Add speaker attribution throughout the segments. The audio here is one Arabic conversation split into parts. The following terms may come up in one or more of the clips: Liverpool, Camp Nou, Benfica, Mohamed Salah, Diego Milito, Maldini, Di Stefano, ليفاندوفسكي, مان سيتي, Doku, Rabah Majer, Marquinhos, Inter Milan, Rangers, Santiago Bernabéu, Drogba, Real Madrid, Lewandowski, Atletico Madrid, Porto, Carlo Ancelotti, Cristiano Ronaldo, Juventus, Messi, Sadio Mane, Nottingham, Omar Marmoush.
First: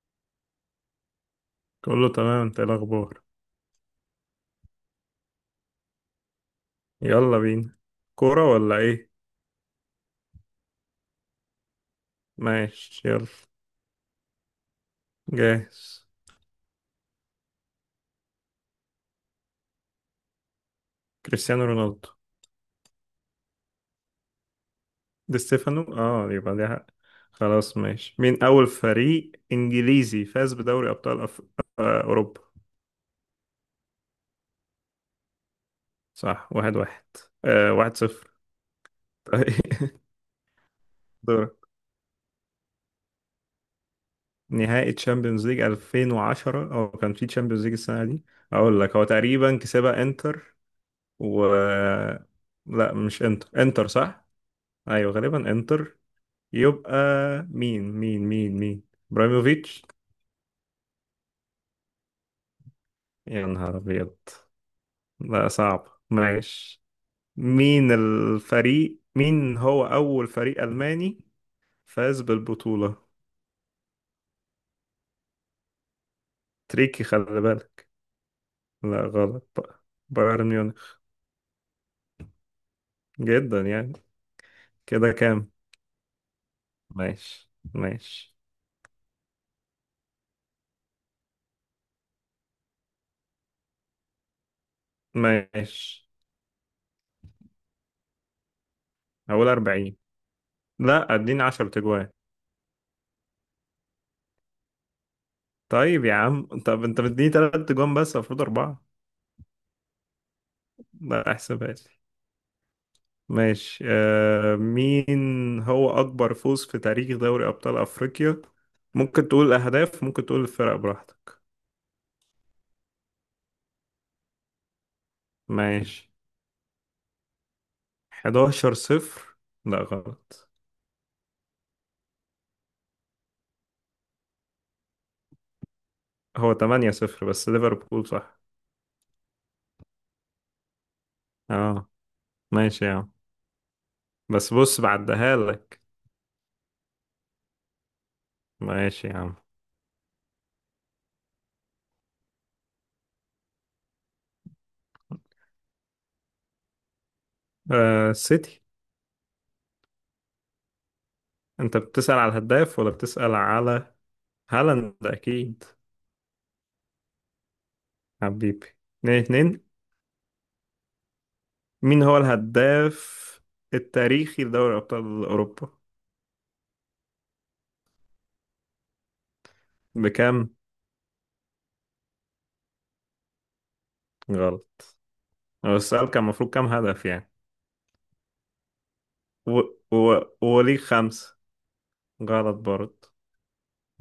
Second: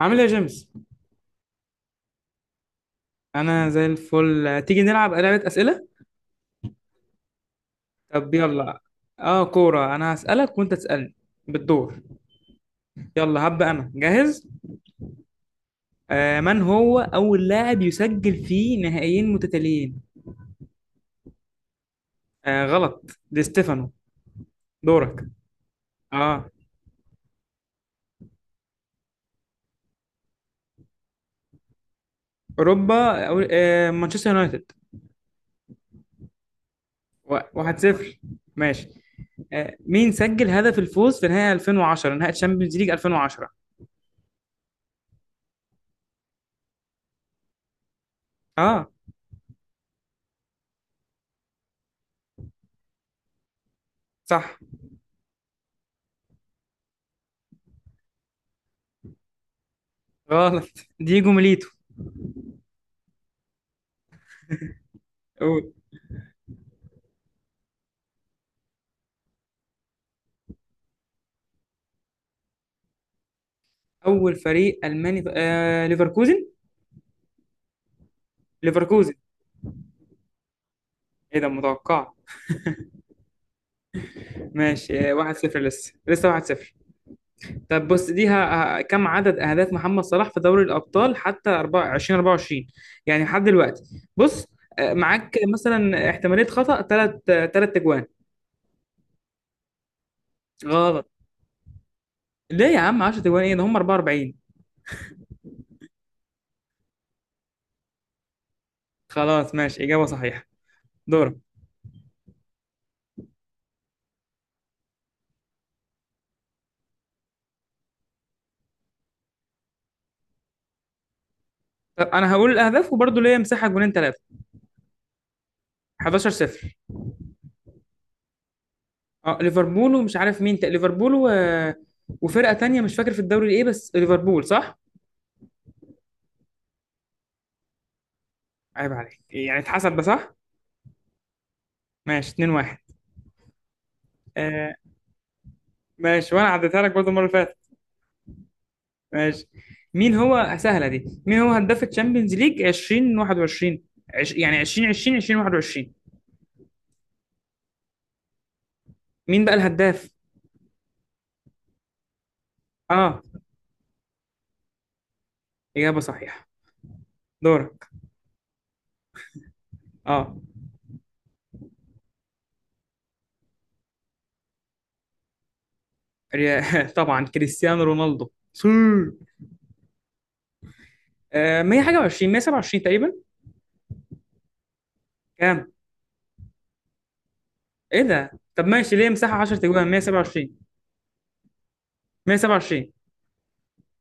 Speaker 1: عامل ايه يا جيمس؟
Speaker 2: كله تمام. انت ايه الاخبار؟
Speaker 1: انا زي الفل. تيجي نلعب لعبة اسئلة؟
Speaker 2: يلا بينا.
Speaker 1: طب
Speaker 2: كورة ولا
Speaker 1: يلا.
Speaker 2: ايه؟
Speaker 1: اه كورة. انا هسألك وانت تسألني بالدور.
Speaker 2: ماشي يلا.
Speaker 1: يلا هبدأ انا جاهز.
Speaker 2: جاهز.
Speaker 1: من هو اول لاعب يسجل في نهائيين متتاليين؟
Speaker 2: كريستيانو رونالدو.
Speaker 1: غلط، دي ستيفانو. دورك.
Speaker 2: دي ستيفانو، اه،
Speaker 1: اه،
Speaker 2: يبقى دي حق. خلاص ماشي، مين اول فريق انجليزي فاز بدوري ابطال أف... آه اوروبا؟
Speaker 1: اوروبا أو مانشستر يونايتد.
Speaker 2: صح، واحد واحد.
Speaker 1: واحد
Speaker 2: واحد
Speaker 1: صفر.
Speaker 2: صفر.
Speaker 1: ماشي.
Speaker 2: طيب
Speaker 1: مين سجل هدف الفوز في نهائي
Speaker 2: دورك.
Speaker 1: 2010، نهائي تشامبيونز ليج 2010؟
Speaker 2: نهائي تشامبيونز ليج 2010، او كان في تشامبيونز ليج السنة دي؟ اقول
Speaker 1: اه
Speaker 2: لك، هو تقريبا كسبها انتر. و لا مش انتر. انتر صح.
Speaker 1: صح.
Speaker 2: ايوه، غالبا انتر. يبقى مين ابراهيموفيتش.
Speaker 1: غلط، دييجو ميليتو.
Speaker 2: يا نهار ابيض! لا
Speaker 1: قول.
Speaker 2: صعب، ماشي. مين الفريق، مين هو اول فريق الماني فاز بالبطولة؟
Speaker 1: اول فريق الماني، ليفركوزن.
Speaker 2: تريكي، خلي بالك. لا
Speaker 1: ليفركوزن.
Speaker 2: غلط، بقى بايرن ميونخ.
Speaker 1: ايه ده، متوقع.
Speaker 2: جدا يعني.
Speaker 1: ماشي.
Speaker 2: كده كام؟
Speaker 1: 1-0 لسه 1-0.
Speaker 2: ماشي
Speaker 1: طب بص دي
Speaker 2: ماشي
Speaker 1: كم عدد اهداف محمد صلاح في دوري الابطال حتى 24؟ 24 يعني لحد دلوقتي. بص معاك
Speaker 2: ماشي.
Speaker 1: مثلا احتماليه خطا ثلاث اجوان.
Speaker 2: هقول 40.
Speaker 1: غلط.
Speaker 2: لا اديني 10 تجوان.
Speaker 1: ليه يا عم 10 اجوان، ايه ده، هم 44.
Speaker 2: طيب يا عم، طب انت مديني 3 تجوان بس المفروض اربعة.
Speaker 1: خلاص ماشي، اجابه صحيحه.
Speaker 2: لا
Speaker 1: دورك.
Speaker 2: احسبها لي. ماشي. مين هو أكبر فوز في تاريخ دوري أبطال أفريقيا؟ ممكن تقول الأهداف، ممكن تقول الفرق، براحتك.
Speaker 1: طب انا هقول الاهداف وبرضه ليا مساحه جونين ثلاثه.
Speaker 2: ماشي.
Speaker 1: 11 0.
Speaker 2: 11 صفر.
Speaker 1: اه
Speaker 2: لا
Speaker 1: ليفربول، ومش عارف
Speaker 2: غلط،
Speaker 1: مين ليفربول و... وفرقة تانية مش فاكر في الدوري ايه، بس ليفربول صح؟
Speaker 2: هو 8 صفر، بس ليفربول صح.
Speaker 1: عيب عليك، يعني اتحسب ده صح؟
Speaker 2: اه،
Speaker 1: ماشي 2-1.
Speaker 2: ماشي يا عم. بس
Speaker 1: آه،
Speaker 2: بص، بعدها لك.
Speaker 1: ماشي وانا عديتها لك برضه المرة اللي فاتت.
Speaker 2: ماشي يا عم.
Speaker 1: ماشي. مين هو، سهلة دي، مين هو هداف الشامبيونز ليج 2021؟ يعني 2020، 2021.
Speaker 2: سيتي.
Speaker 1: مين بقى الهداف؟
Speaker 2: أنت بتسأل على الهداف ولا
Speaker 1: اه،
Speaker 2: بتسأل على... هالاند أكيد.
Speaker 1: إجابة صحيحة. دورك.
Speaker 2: حبيبي. اتنين اتنين.
Speaker 1: اه
Speaker 2: مين هو الهداف التاريخي لدوري أبطال أوروبا؟
Speaker 1: طبعا كريستيانو رونالدو سي.
Speaker 2: بكام؟
Speaker 1: 121، 127 تقريبا.
Speaker 2: غلط.
Speaker 1: كام؟
Speaker 2: هو السؤال كان المفروض كام هدف يعني.
Speaker 1: ايه ده، طب ماشي ليه مساحه
Speaker 2: و...
Speaker 1: 10 تجوان،
Speaker 2: و...
Speaker 1: 127.
Speaker 2: وليه خمسة. غلط
Speaker 1: 127.
Speaker 2: برضه.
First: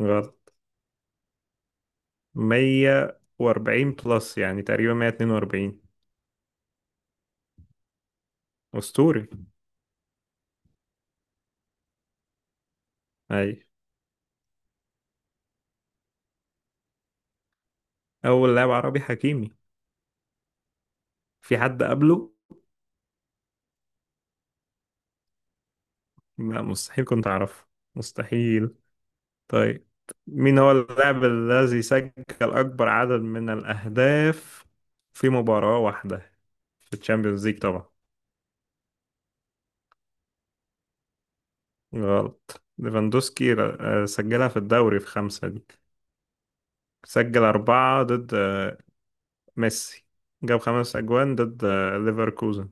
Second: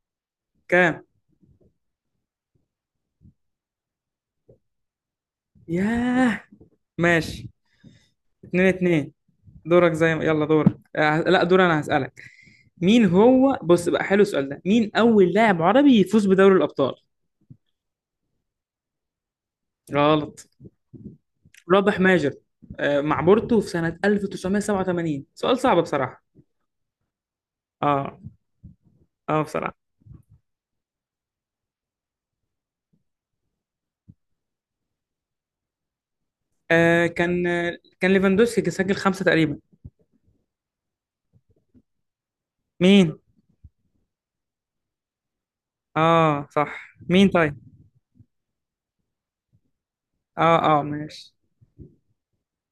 Speaker 2: غلط.
Speaker 1: كام؟
Speaker 2: مية وأربعين بلس، يعني تقريبا مية اتنين وأربعين.
Speaker 1: ياه. ماشي 2 2.
Speaker 2: أسطوري.
Speaker 1: دورك، زي ما، يلا دورك، لا دور انا هسألك. مين هو،
Speaker 2: أي،
Speaker 1: بص بقى حلو السؤال ده، مين اول لاعب عربي يفوز بدوري الابطال؟
Speaker 2: أول لاعب عربي، حكيمي.
Speaker 1: غلط.
Speaker 2: في حد
Speaker 1: رابح
Speaker 2: قبله؟
Speaker 1: ماجر، مع بورتو في سنة 1987. سؤال صعب بصراحة.
Speaker 2: لا مستحيل، كنت أعرفه.
Speaker 1: اه
Speaker 2: مستحيل.
Speaker 1: اه بصراحة.
Speaker 2: طيب، مين هو اللاعب الذي سجل أكبر عدد من الأهداف في مباراة واحدة؟ في
Speaker 1: كان
Speaker 2: الشامبيونز ليج طبعا.
Speaker 1: كان ليفاندوسكي سجل خمسة تقريبا.
Speaker 2: غلط،
Speaker 1: مين؟
Speaker 2: ليفاندوسكي سجلها في الدوري، في خمسة دي.
Speaker 1: اه صح، مين
Speaker 2: سجل
Speaker 1: طيب.
Speaker 2: أربعة ضد ميسي.
Speaker 1: اه
Speaker 2: جاب
Speaker 1: اه
Speaker 2: خمس
Speaker 1: ماشي.
Speaker 2: أجوان ضد ليفركوزن.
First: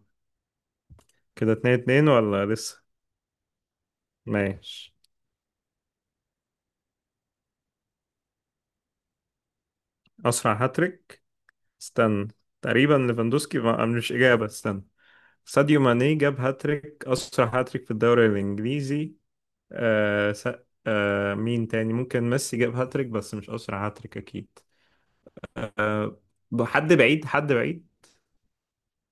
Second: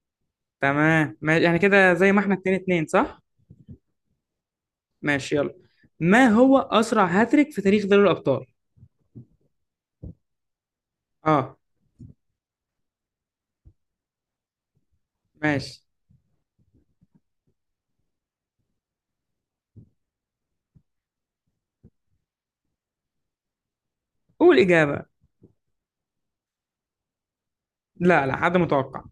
Speaker 1: تمام ماشي،
Speaker 2: كده
Speaker 1: احنا
Speaker 2: اتنين
Speaker 1: كده
Speaker 2: اتنين
Speaker 1: زي ما احنا
Speaker 2: ولا
Speaker 1: اتنين
Speaker 2: لسه؟
Speaker 1: اتنين صح؟
Speaker 2: ماشي.
Speaker 1: ماشي يلا. ما هو أسرع هاتريك في تاريخ دوري الأبطال؟
Speaker 2: أسرع هاتريك.
Speaker 1: اه،
Speaker 2: استنى. تقريبا ليفاندوسكي ما مش إجابة، استنى. ساديو
Speaker 1: ماشي.
Speaker 2: ماني جاب هاتريك أسرع هاتريك في الدوري الإنجليزي. آه س... آه مين تاني، ممكن ميسي جاب هاتريك بس مش أسرع هاتريك أكيد.
Speaker 1: قول إجابة.
Speaker 2: آه حد بعيد، حد بعيد.
Speaker 1: لا حد متوقع.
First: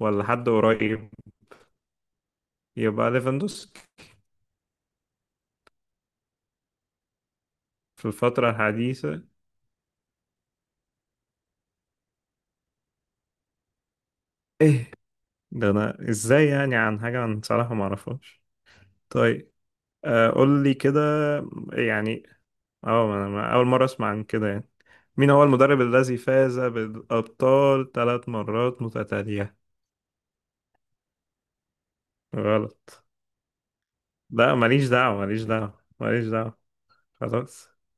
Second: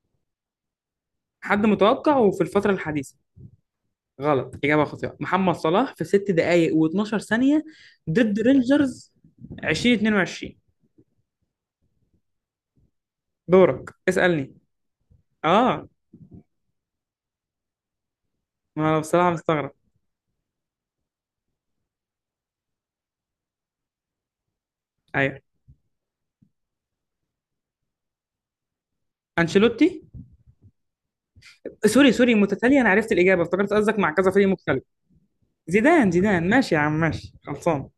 Speaker 2: ولا حد قريب؟
Speaker 1: حد متوقع وفي الفترة
Speaker 2: يبقى
Speaker 1: الحديثة.
Speaker 2: ليفاندوسكي.
Speaker 1: غلط، إجابة خاطئة. محمد صلاح في ست دقايق و12 ثانية
Speaker 2: في
Speaker 1: ضد
Speaker 2: الفترة
Speaker 1: رينجرز
Speaker 2: الحديثة.
Speaker 1: 2022. دورك، اسألني.
Speaker 2: ايه ده؟
Speaker 1: اه.
Speaker 2: انا ازاي يعني عن حاجة انا صراحة ما اعرفهاش.
Speaker 1: ما انا بصراحة
Speaker 2: طيب،
Speaker 1: مستغرب.
Speaker 2: قول لي كده، يعني اه انا اول مرة اسمع عن كده يعني. مين
Speaker 1: ايوه،
Speaker 2: هو المدرب الذي فاز بالابطال ثلاث مرات متتالية؟
Speaker 1: انشيلوتي. سوري سوري، متتالية،
Speaker 2: غلط.
Speaker 1: انا عرفت الإجابة افتكرت قصدك مع كذا فريق
Speaker 2: لا
Speaker 1: مختلف.
Speaker 2: ماليش دعوة، ماليش دعوة،
Speaker 1: زيدان
Speaker 2: ماليش
Speaker 1: زيدان
Speaker 2: دعوة.
Speaker 1: ماشي يا عم ماشي،
Speaker 2: خلاص.
Speaker 1: خلصان.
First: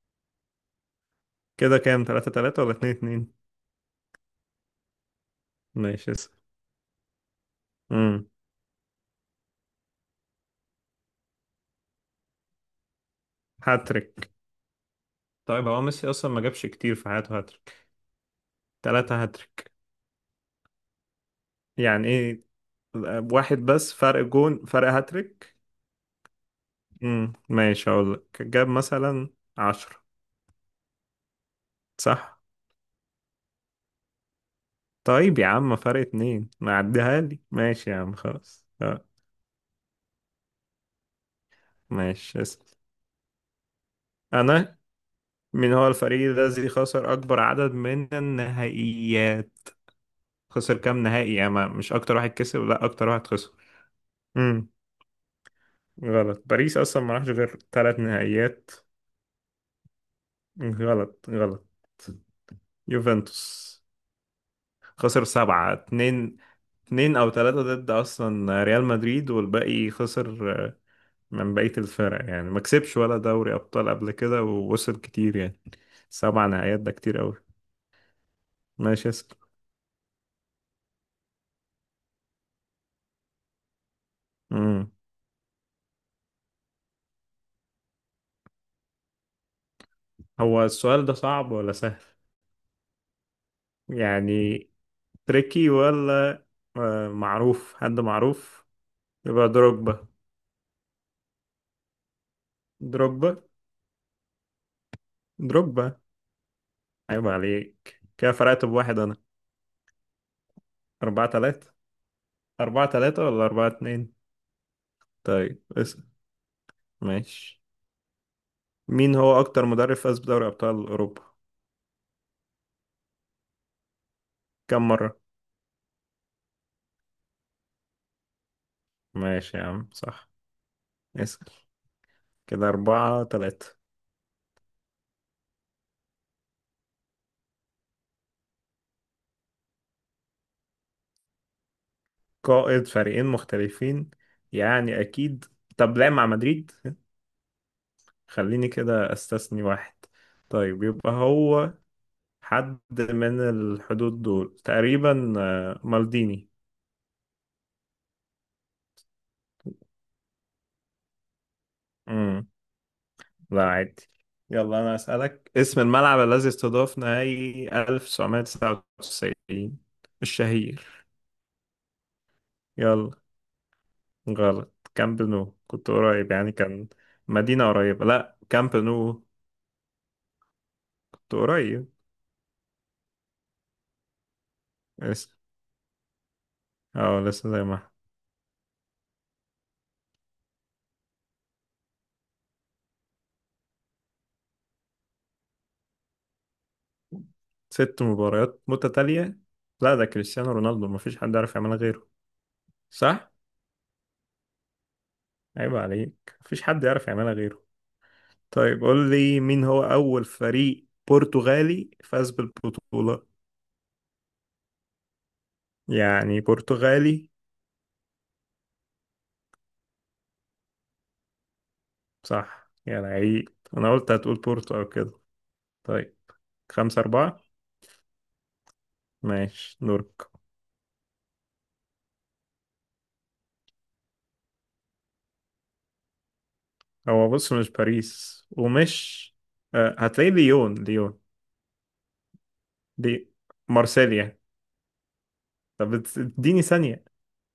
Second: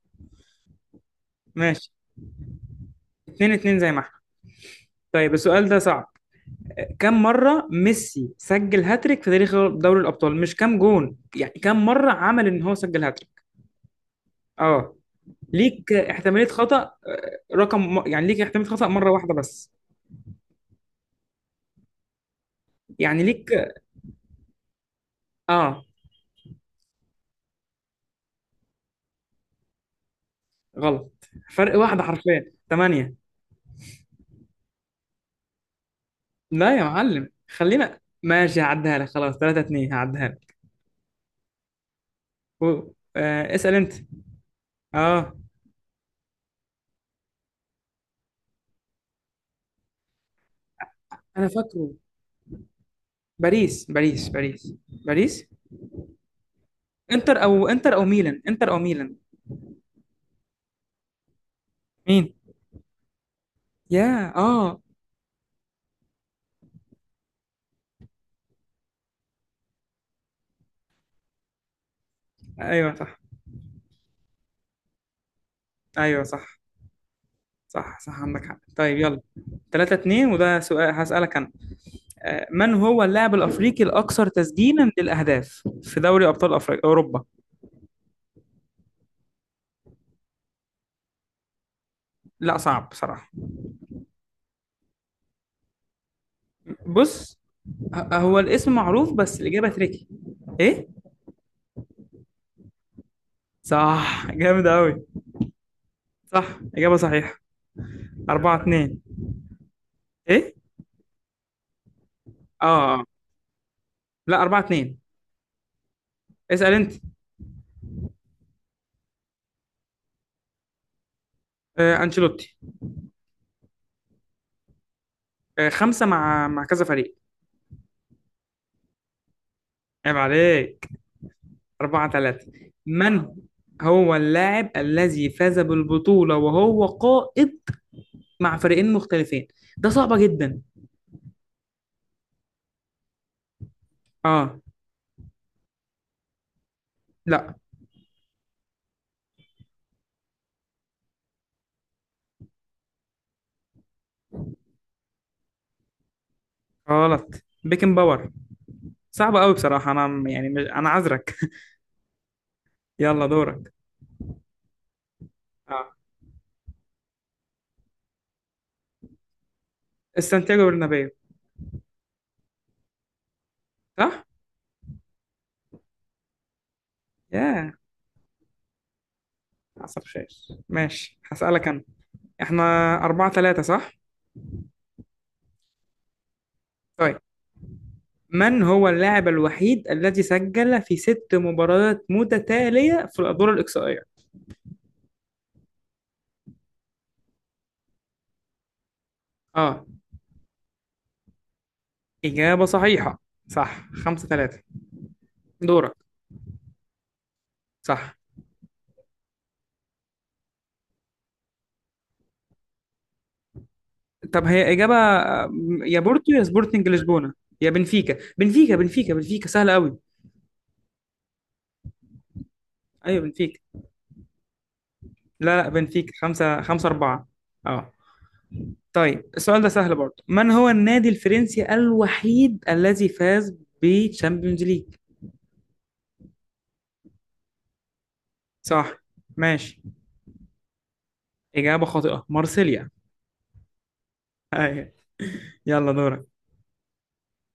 Speaker 2: كده
Speaker 1: ماشي
Speaker 2: كام، تلاتة تلاتة ولا اتنين اتنين؟
Speaker 1: 2 2 زي ما احنا. طيب السؤال ده صعب.
Speaker 2: ماشي اسأل.
Speaker 1: كم مرة
Speaker 2: امم
Speaker 1: ميسي سجل هاتريك في تاريخ دوري الأبطال؟ مش كم جون يعني، كم مرة عمل إن هو سجل هاتريك.
Speaker 2: هاتريك؟
Speaker 1: اه،
Speaker 2: طيب هو
Speaker 1: ليك
Speaker 2: ميسي اصلا ما
Speaker 1: احتمالية
Speaker 2: جابش
Speaker 1: خطأ.
Speaker 2: كتير في حياته هاتريك.
Speaker 1: رقم يعني ليك احتمالية خطأ مرة
Speaker 2: تلاتة
Speaker 1: واحدة بس.
Speaker 2: هاتريك؟ يعني ايه؟
Speaker 1: يعني
Speaker 2: واحد
Speaker 1: ليك.
Speaker 2: بس فرق جون، فرق هاتريك.
Speaker 1: اه،
Speaker 2: ماشي، اقول لك جاب مثلا عشرة.
Speaker 1: غلط، فرق واحدة،
Speaker 2: صح.
Speaker 1: حرفيا 8.
Speaker 2: طيب يا عم فرق اتنين
Speaker 1: لا
Speaker 2: ما
Speaker 1: يا
Speaker 2: عديها
Speaker 1: معلم،
Speaker 2: لي، ماشي يا
Speaker 1: خلينا
Speaker 2: عم
Speaker 1: ماشي
Speaker 2: خلاص،
Speaker 1: هعديها
Speaker 2: اه.
Speaker 1: لك، خلاص 3 2، هعديها لك.
Speaker 2: ماشي اسأل.
Speaker 1: اسأل انت.
Speaker 2: انا،
Speaker 1: اه،
Speaker 2: من هو الفريق الذي خسر اكبر عدد من النهائيات؟ خسر كام نهائي،
Speaker 1: انا
Speaker 2: يا ما،
Speaker 1: فاكره.
Speaker 2: مش اكتر واحد كسب، لا اكتر واحد خسر.
Speaker 1: باريس باريس
Speaker 2: امم
Speaker 1: باريس باريس.
Speaker 2: غلط، باريس اصلا ما راحش
Speaker 1: انتر
Speaker 2: غير
Speaker 1: او، انتر
Speaker 2: ثلاث
Speaker 1: او ميلان، انتر
Speaker 2: نهائيات.
Speaker 1: او ميلان.
Speaker 2: غلط، غلط.
Speaker 1: مين؟
Speaker 2: يوفنتوس.
Speaker 1: يا اه.
Speaker 2: خسر سبعة، اتنين، اتنين أو تلاتة ضد أصلا ريال مدريد، والباقي خسر من بقية الفرق يعني، ما
Speaker 1: ايوه
Speaker 2: كسبش ولا
Speaker 1: صح.
Speaker 2: دوري أبطال قبل كده ووصل كتير يعني.
Speaker 1: ايوه
Speaker 2: سبع
Speaker 1: صح.
Speaker 2: نهائيات، ده كتير أوي.
Speaker 1: صح صح عندك حق، طيب
Speaker 2: ماشي
Speaker 1: يلا.
Speaker 2: اسأل.
Speaker 1: 3 2. وده سؤال هسألك انا. من هو اللاعب الافريقي الاكثر
Speaker 2: مم.
Speaker 1: تسجيلا للاهداف في دوري ابطال افريقيا اوروبا؟
Speaker 2: هو السؤال ده صعب ولا سهل؟
Speaker 1: لا صعب بصراحة.
Speaker 2: يعني تريكي ولا
Speaker 1: بص،
Speaker 2: معروف، حد
Speaker 1: هو
Speaker 2: معروف؟
Speaker 1: الاسم معروف بس
Speaker 2: يبقى
Speaker 1: الاجابة تريكي.
Speaker 2: دروجبا.
Speaker 1: ايه.
Speaker 2: دروجبا.
Speaker 1: صح، جامد قوي.
Speaker 2: دروجبا.
Speaker 1: صح، اجابة
Speaker 2: عيب
Speaker 1: صحيحة.
Speaker 2: عليك كده،
Speaker 1: 4
Speaker 2: فرقت بواحد
Speaker 1: 2.
Speaker 2: أنا.
Speaker 1: ايه.
Speaker 2: أربعة تلاتة.
Speaker 1: اه
Speaker 2: أربعة
Speaker 1: آه.
Speaker 2: تلاتة ولا أربعة اتنين؟
Speaker 1: لا، 4 2.
Speaker 2: طيب اسأل.
Speaker 1: اسأل انت.
Speaker 2: ماشي، مين هو أكتر مدرب فاز بدوري أبطال أوروبا؟
Speaker 1: انشيلوتي.
Speaker 2: كم مرة؟
Speaker 1: خمسة، مع مع كذا فريق.
Speaker 2: ماشي يا عم
Speaker 1: عيب
Speaker 2: صح.
Speaker 1: عليك.
Speaker 2: اسأل.
Speaker 1: أربعة ثلاثة.
Speaker 2: كده أربعة
Speaker 1: من
Speaker 2: تلاتة.
Speaker 1: هو اللاعب الذي فاز بالبطولة وهو قائد مع فريقين مختلفين؟ ده صعبة جدا.
Speaker 2: قائد فريقين مختلفين؟
Speaker 1: اه.
Speaker 2: يعني أكيد. طب لعب مع مدريد؟
Speaker 1: لا،
Speaker 2: خليني كده أستثني واحد. طيب يبقى هو حد من الحدود دول تقريبا، مالديني.
Speaker 1: غلط، بيكن باور. صعبة قوي بصراحة، أنا يعني مش... أنا عذرك.
Speaker 2: مم.
Speaker 1: يلا
Speaker 2: لا
Speaker 1: دورك.
Speaker 2: عادي. يلا أنا أسألك، اسم
Speaker 1: اه.
Speaker 2: الملعب الذي استضاف نهائي 1999
Speaker 1: السانتياغو
Speaker 2: الشهير.
Speaker 1: برنابيو،
Speaker 2: يلا.
Speaker 1: صح؟
Speaker 2: غلط، كامب نو كنت قريب يعني، كان مدينة
Speaker 1: ياه،
Speaker 2: قريبة، لا كامب نو.
Speaker 1: حصل خير. ماشي
Speaker 2: كنت
Speaker 1: هسألك أنا.
Speaker 2: قريب.
Speaker 1: احنا أربعة ثلاثة صح؟ طيب.
Speaker 2: اه، لسه زي ما احنا.
Speaker 1: من هو اللاعب الوحيد الذي سجل في ست مباريات متتالية في الأدوار الإقصائية؟
Speaker 2: ست مباريات متتالية؟
Speaker 1: اه.
Speaker 2: لا، ده كريستيانو رونالدو، مفيش حد يعرف يعملها غيره.
Speaker 1: إجابة صحيحة.
Speaker 2: صح؟
Speaker 1: صح، خمسة ثلاثة.
Speaker 2: عيب
Speaker 1: دورك.
Speaker 2: عليك، مفيش حد يعرف يعملها غيره.
Speaker 1: صح.
Speaker 2: طيب قول لي مين هو أول فريق برتغالي فاز بالبطولة.
Speaker 1: طب هي إجابة، يا بورتو
Speaker 2: يعني
Speaker 1: يا سبورتنج
Speaker 2: برتغالي.
Speaker 1: لشبونة، يا بنفيكا بنفيكا، سهلة قوي.
Speaker 2: صح يا
Speaker 1: أيوة
Speaker 2: لعيب.
Speaker 1: بنفيكا.
Speaker 2: أنا قلت هتقول بورتو أو كده.
Speaker 1: لا لا بنفيكا،
Speaker 2: طيب.
Speaker 1: خمسة، خمسة
Speaker 2: خمسة
Speaker 1: أربعة.
Speaker 2: أربعة.
Speaker 1: أه. طيب السؤال ده
Speaker 2: ماشي
Speaker 1: سهل برضه.
Speaker 2: دورك.
Speaker 1: من هو النادي الفرنسي الوحيد الذي فاز بتشامبيونز ليج؟
Speaker 2: هو بص، مش باريس
Speaker 1: صح.
Speaker 2: ومش...
Speaker 1: ماشي.
Speaker 2: هتلاقي ليون، ليون.
Speaker 1: إجابة خاطئة، مارسيليا.
Speaker 2: دي. مارسيليا.
Speaker 1: أيوة. يلا
Speaker 2: طب
Speaker 1: دورك.
Speaker 2: اديني ثانية.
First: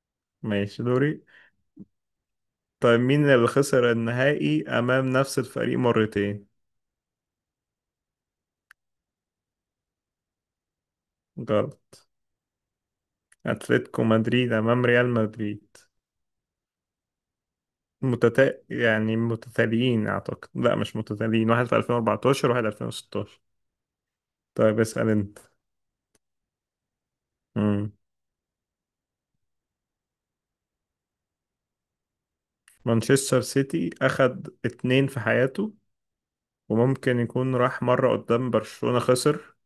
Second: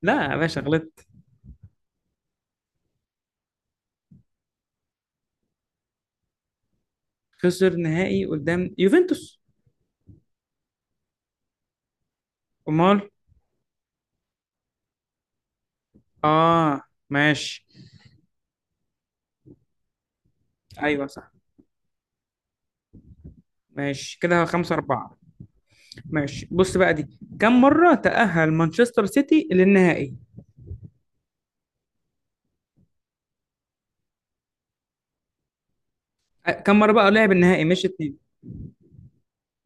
Speaker 1: لا يا باشا
Speaker 2: ماشي
Speaker 1: غلطت.
Speaker 2: دوري. طيب مين اللي خسر النهائي أمام نفس الفريق مرتين؟
Speaker 1: خسر نهائي قدام يوفنتوس.
Speaker 2: غلط.
Speaker 1: أمال.
Speaker 2: أتلتيكو مدريد أمام ريال مدريد.
Speaker 1: آه. ماشي.
Speaker 2: يعني متتاليين أعتقد، لا مش
Speaker 1: ايوه صح.
Speaker 2: متتاليين، واحد في 2014 وواحد 2016.
Speaker 1: ماشي كده خمسة
Speaker 2: طيب اسأل
Speaker 1: أربعة.
Speaker 2: أنت.
Speaker 1: ماشي. بص بقى دي، كم
Speaker 2: مم.
Speaker 1: مرة تأهل مانشستر سيتي للنهائي؟
Speaker 2: مانشستر سيتي أخد اتنين في حياته،
Speaker 1: كم مرة بقى
Speaker 2: وممكن
Speaker 1: لعب
Speaker 2: يكون
Speaker 1: النهائي،
Speaker 2: راح
Speaker 1: مش
Speaker 2: مرة
Speaker 1: اتنين.
Speaker 2: قدام برشلونة خسر.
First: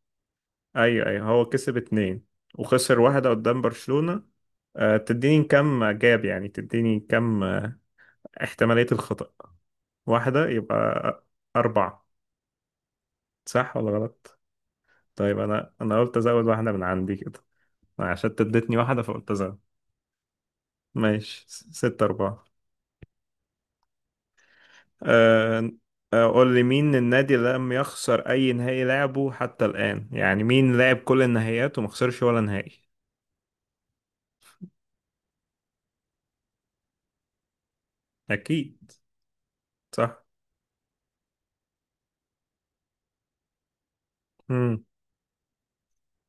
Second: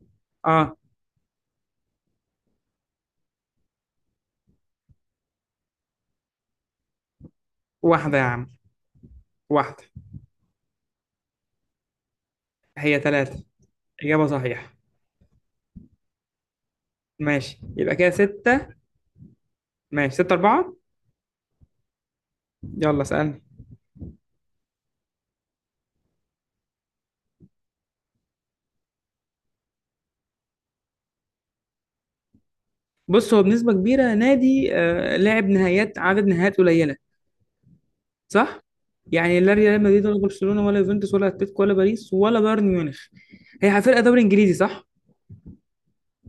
Speaker 1: اه.
Speaker 2: أيوة أيوة، هو كسب اتنين وخسر واحدة قدام برشلونة. أه، تديني كم جاب يعني، تديني كم
Speaker 1: واحدة يا عم.
Speaker 2: احتمالية الخطأ.
Speaker 1: واحدة.
Speaker 2: واحدة يبقى أربعة.
Speaker 1: هي ثلاثة.
Speaker 2: صح ولا
Speaker 1: إجابة
Speaker 2: غلط؟
Speaker 1: صحيحة.
Speaker 2: طيب أنا قلت أزود واحدة من عندي كده،
Speaker 1: ماشي يبقى كده
Speaker 2: عشان أنت
Speaker 1: ستة.
Speaker 2: اديتني واحدة فقلت أزود.
Speaker 1: ماشي ستة أربعة.
Speaker 2: ماشي ستة أربعة.
Speaker 1: يلا سألني.
Speaker 2: أه... آه، قول لي مين النادي اللي لم يخسر أي نهائي لعبه حتى الآن، يعني مين لعب كل النهائيات وما خسرش ولا نهائي.
Speaker 1: بص، هو بنسبة كبيرة نادي لعب نهائيات، عدد نهائيات قليلة صح؟
Speaker 2: أكيد.
Speaker 1: يعني لا ريال مدريد ولا
Speaker 2: صح.
Speaker 1: برشلونة ولا يوفنتوس ولا اتلتيكو ولا باريس ولا بايرن ميونخ. هي فرقة دوري إنجليزي
Speaker 2: مم.
Speaker 1: صح؟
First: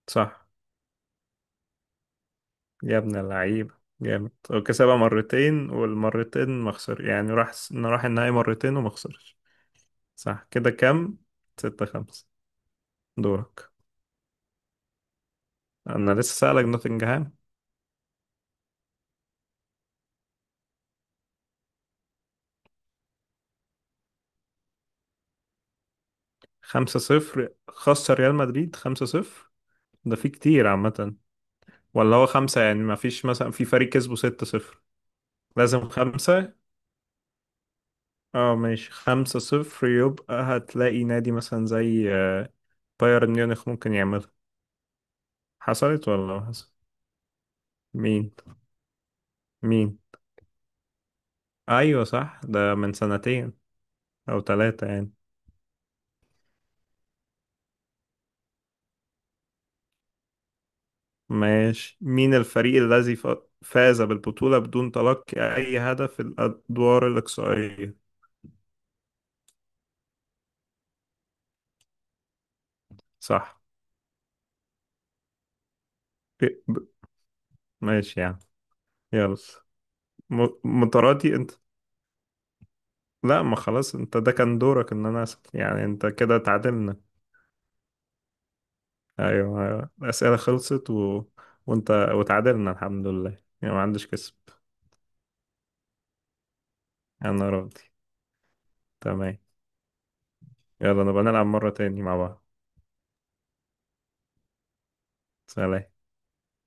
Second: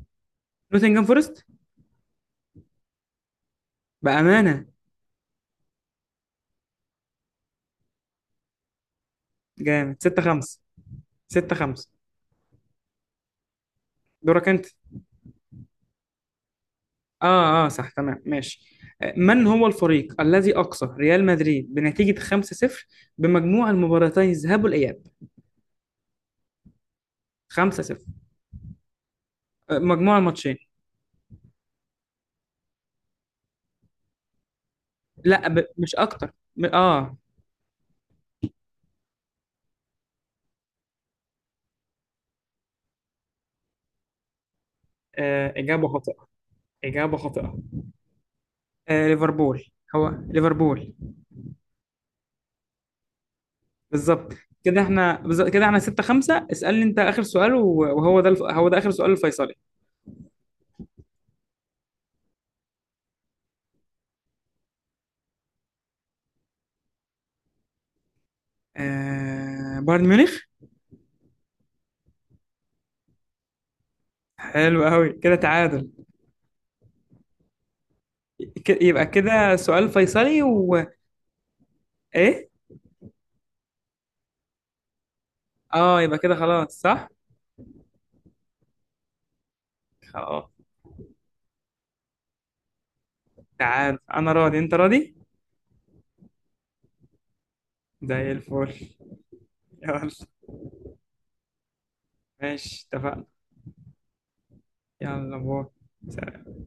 Speaker 2: صح.
Speaker 1: نوتنجهام فورست.
Speaker 2: يا ابن اللعيبة! جامد،
Speaker 1: بأمانة
Speaker 2: وكسبها مرتين والمرتين ما خسر، يعني راح النهائي مرتين وما خسرش.
Speaker 1: جامد. ستة
Speaker 2: صح
Speaker 1: خمسة.
Speaker 2: كده كام؟
Speaker 1: ستة
Speaker 2: ستة
Speaker 1: خمسة.
Speaker 2: خمسة. دورك.
Speaker 1: دورك أنت.
Speaker 2: انا لسه سألك نوتنجهام.
Speaker 1: آه صح تمام. ماشي. من هو الفريق الذي أقصى ريال مدريد بنتيجة 5-0 بمجموع المباراتين الذهاب والإياب؟
Speaker 2: 5-0؟
Speaker 1: 5-0.
Speaker 2: خسر ريال مدريد 5-0؟ ده
Speaker 1: مجموع
Speaker 2: في
Speaker 1: الماتشين.
Speaker 2: كتير عامة. ولا هو خمسة يعني، ما فيش مثلا في فريق كسبه 6-0؟
Speaker 1: لا
Speaker 2: لازم
Speaker 1: مش أكتر
Speaker 2: خمسة.
Speaker 1: م... آه
Speaker 2: اه ماشي 5-0. يبقى هتلاقي نادي مثلا زي بايرن ميونخ ممكن يعملها.
Speaker 1: إجابة
Speaker 2: حصلت ولا
Speaker 1: خاطئة.
Speaker 2: ما حصل؟
Speaker 1: إجابة خاطئة.
Speaker 2: مين؟
Speaker 1: آه، ليفربول.
Speaker 2: مين؟
Speaker 1: هو ليفربول.
Speaker 2: ايوه صح، ده من سنتين
Speaker 1: بالظبط.
Speaker 2: او
Speaker 1: كده
Speaker 2: ثلاثة يعني.
Speaker 1: احنا، بالظبط كده احنا 6 5. اسألني انت آخر سؤال، وهو ده هو ده آخر سؤال، الفيصلي.
Speaker 2: ماشي، مين الفريق الذي فاز بالبطولة بدون تلقي أي هدف في الأدوار الإقصائية؟
Speaker 1: بايرن ميونخ.
Speaker 2: صح.
Speaker 1: حلو قوي كده، تعادل.
Speaker 2: ب- ب- ماشي يعني.
Speaker 1: يبقى
Speaker 2: يلا،
Speaker 1: كده سؤال فيصلي
Speaker 2: م-
Speaker 1: و.
Speaker 2: متراتي انت.
Speaker 1: ايه.
Speaker 2: لا، ما خلاص، انت ده كان دورك ان انا اسال يعني،
Speaker 1: اه
Speaker 2: انت
Speaker 1: يبقى كده
Speaker 2: كده
Speaker 1: خلاص
Speaker 2: تعادلنا.
Speaker 1: صح.
Speaker 2: ايوه ايوه، الاسئله
Speaker 1: خلاص.
Speaker 2: خلصت وانت وتعادلنا الحمد لله يعني ما
Speaker 1: تعال،
Speaker 2: عندش
Speaker 1: انا
Speaker 2: كسب.
Speaker 1: راضي انت راضي.
Speaker 2: انا راضي.
Speaker 1: زي الفل.
Speaker 2: تمام.
Speaker 1: يلا.
Speaker 2: يلا نبقى نلعب مره تاني مع بعض.
Speaker 1: ماشي اتفقنا. يلا باي.
Speaker 2: سلام.
Speaker 1: سلام.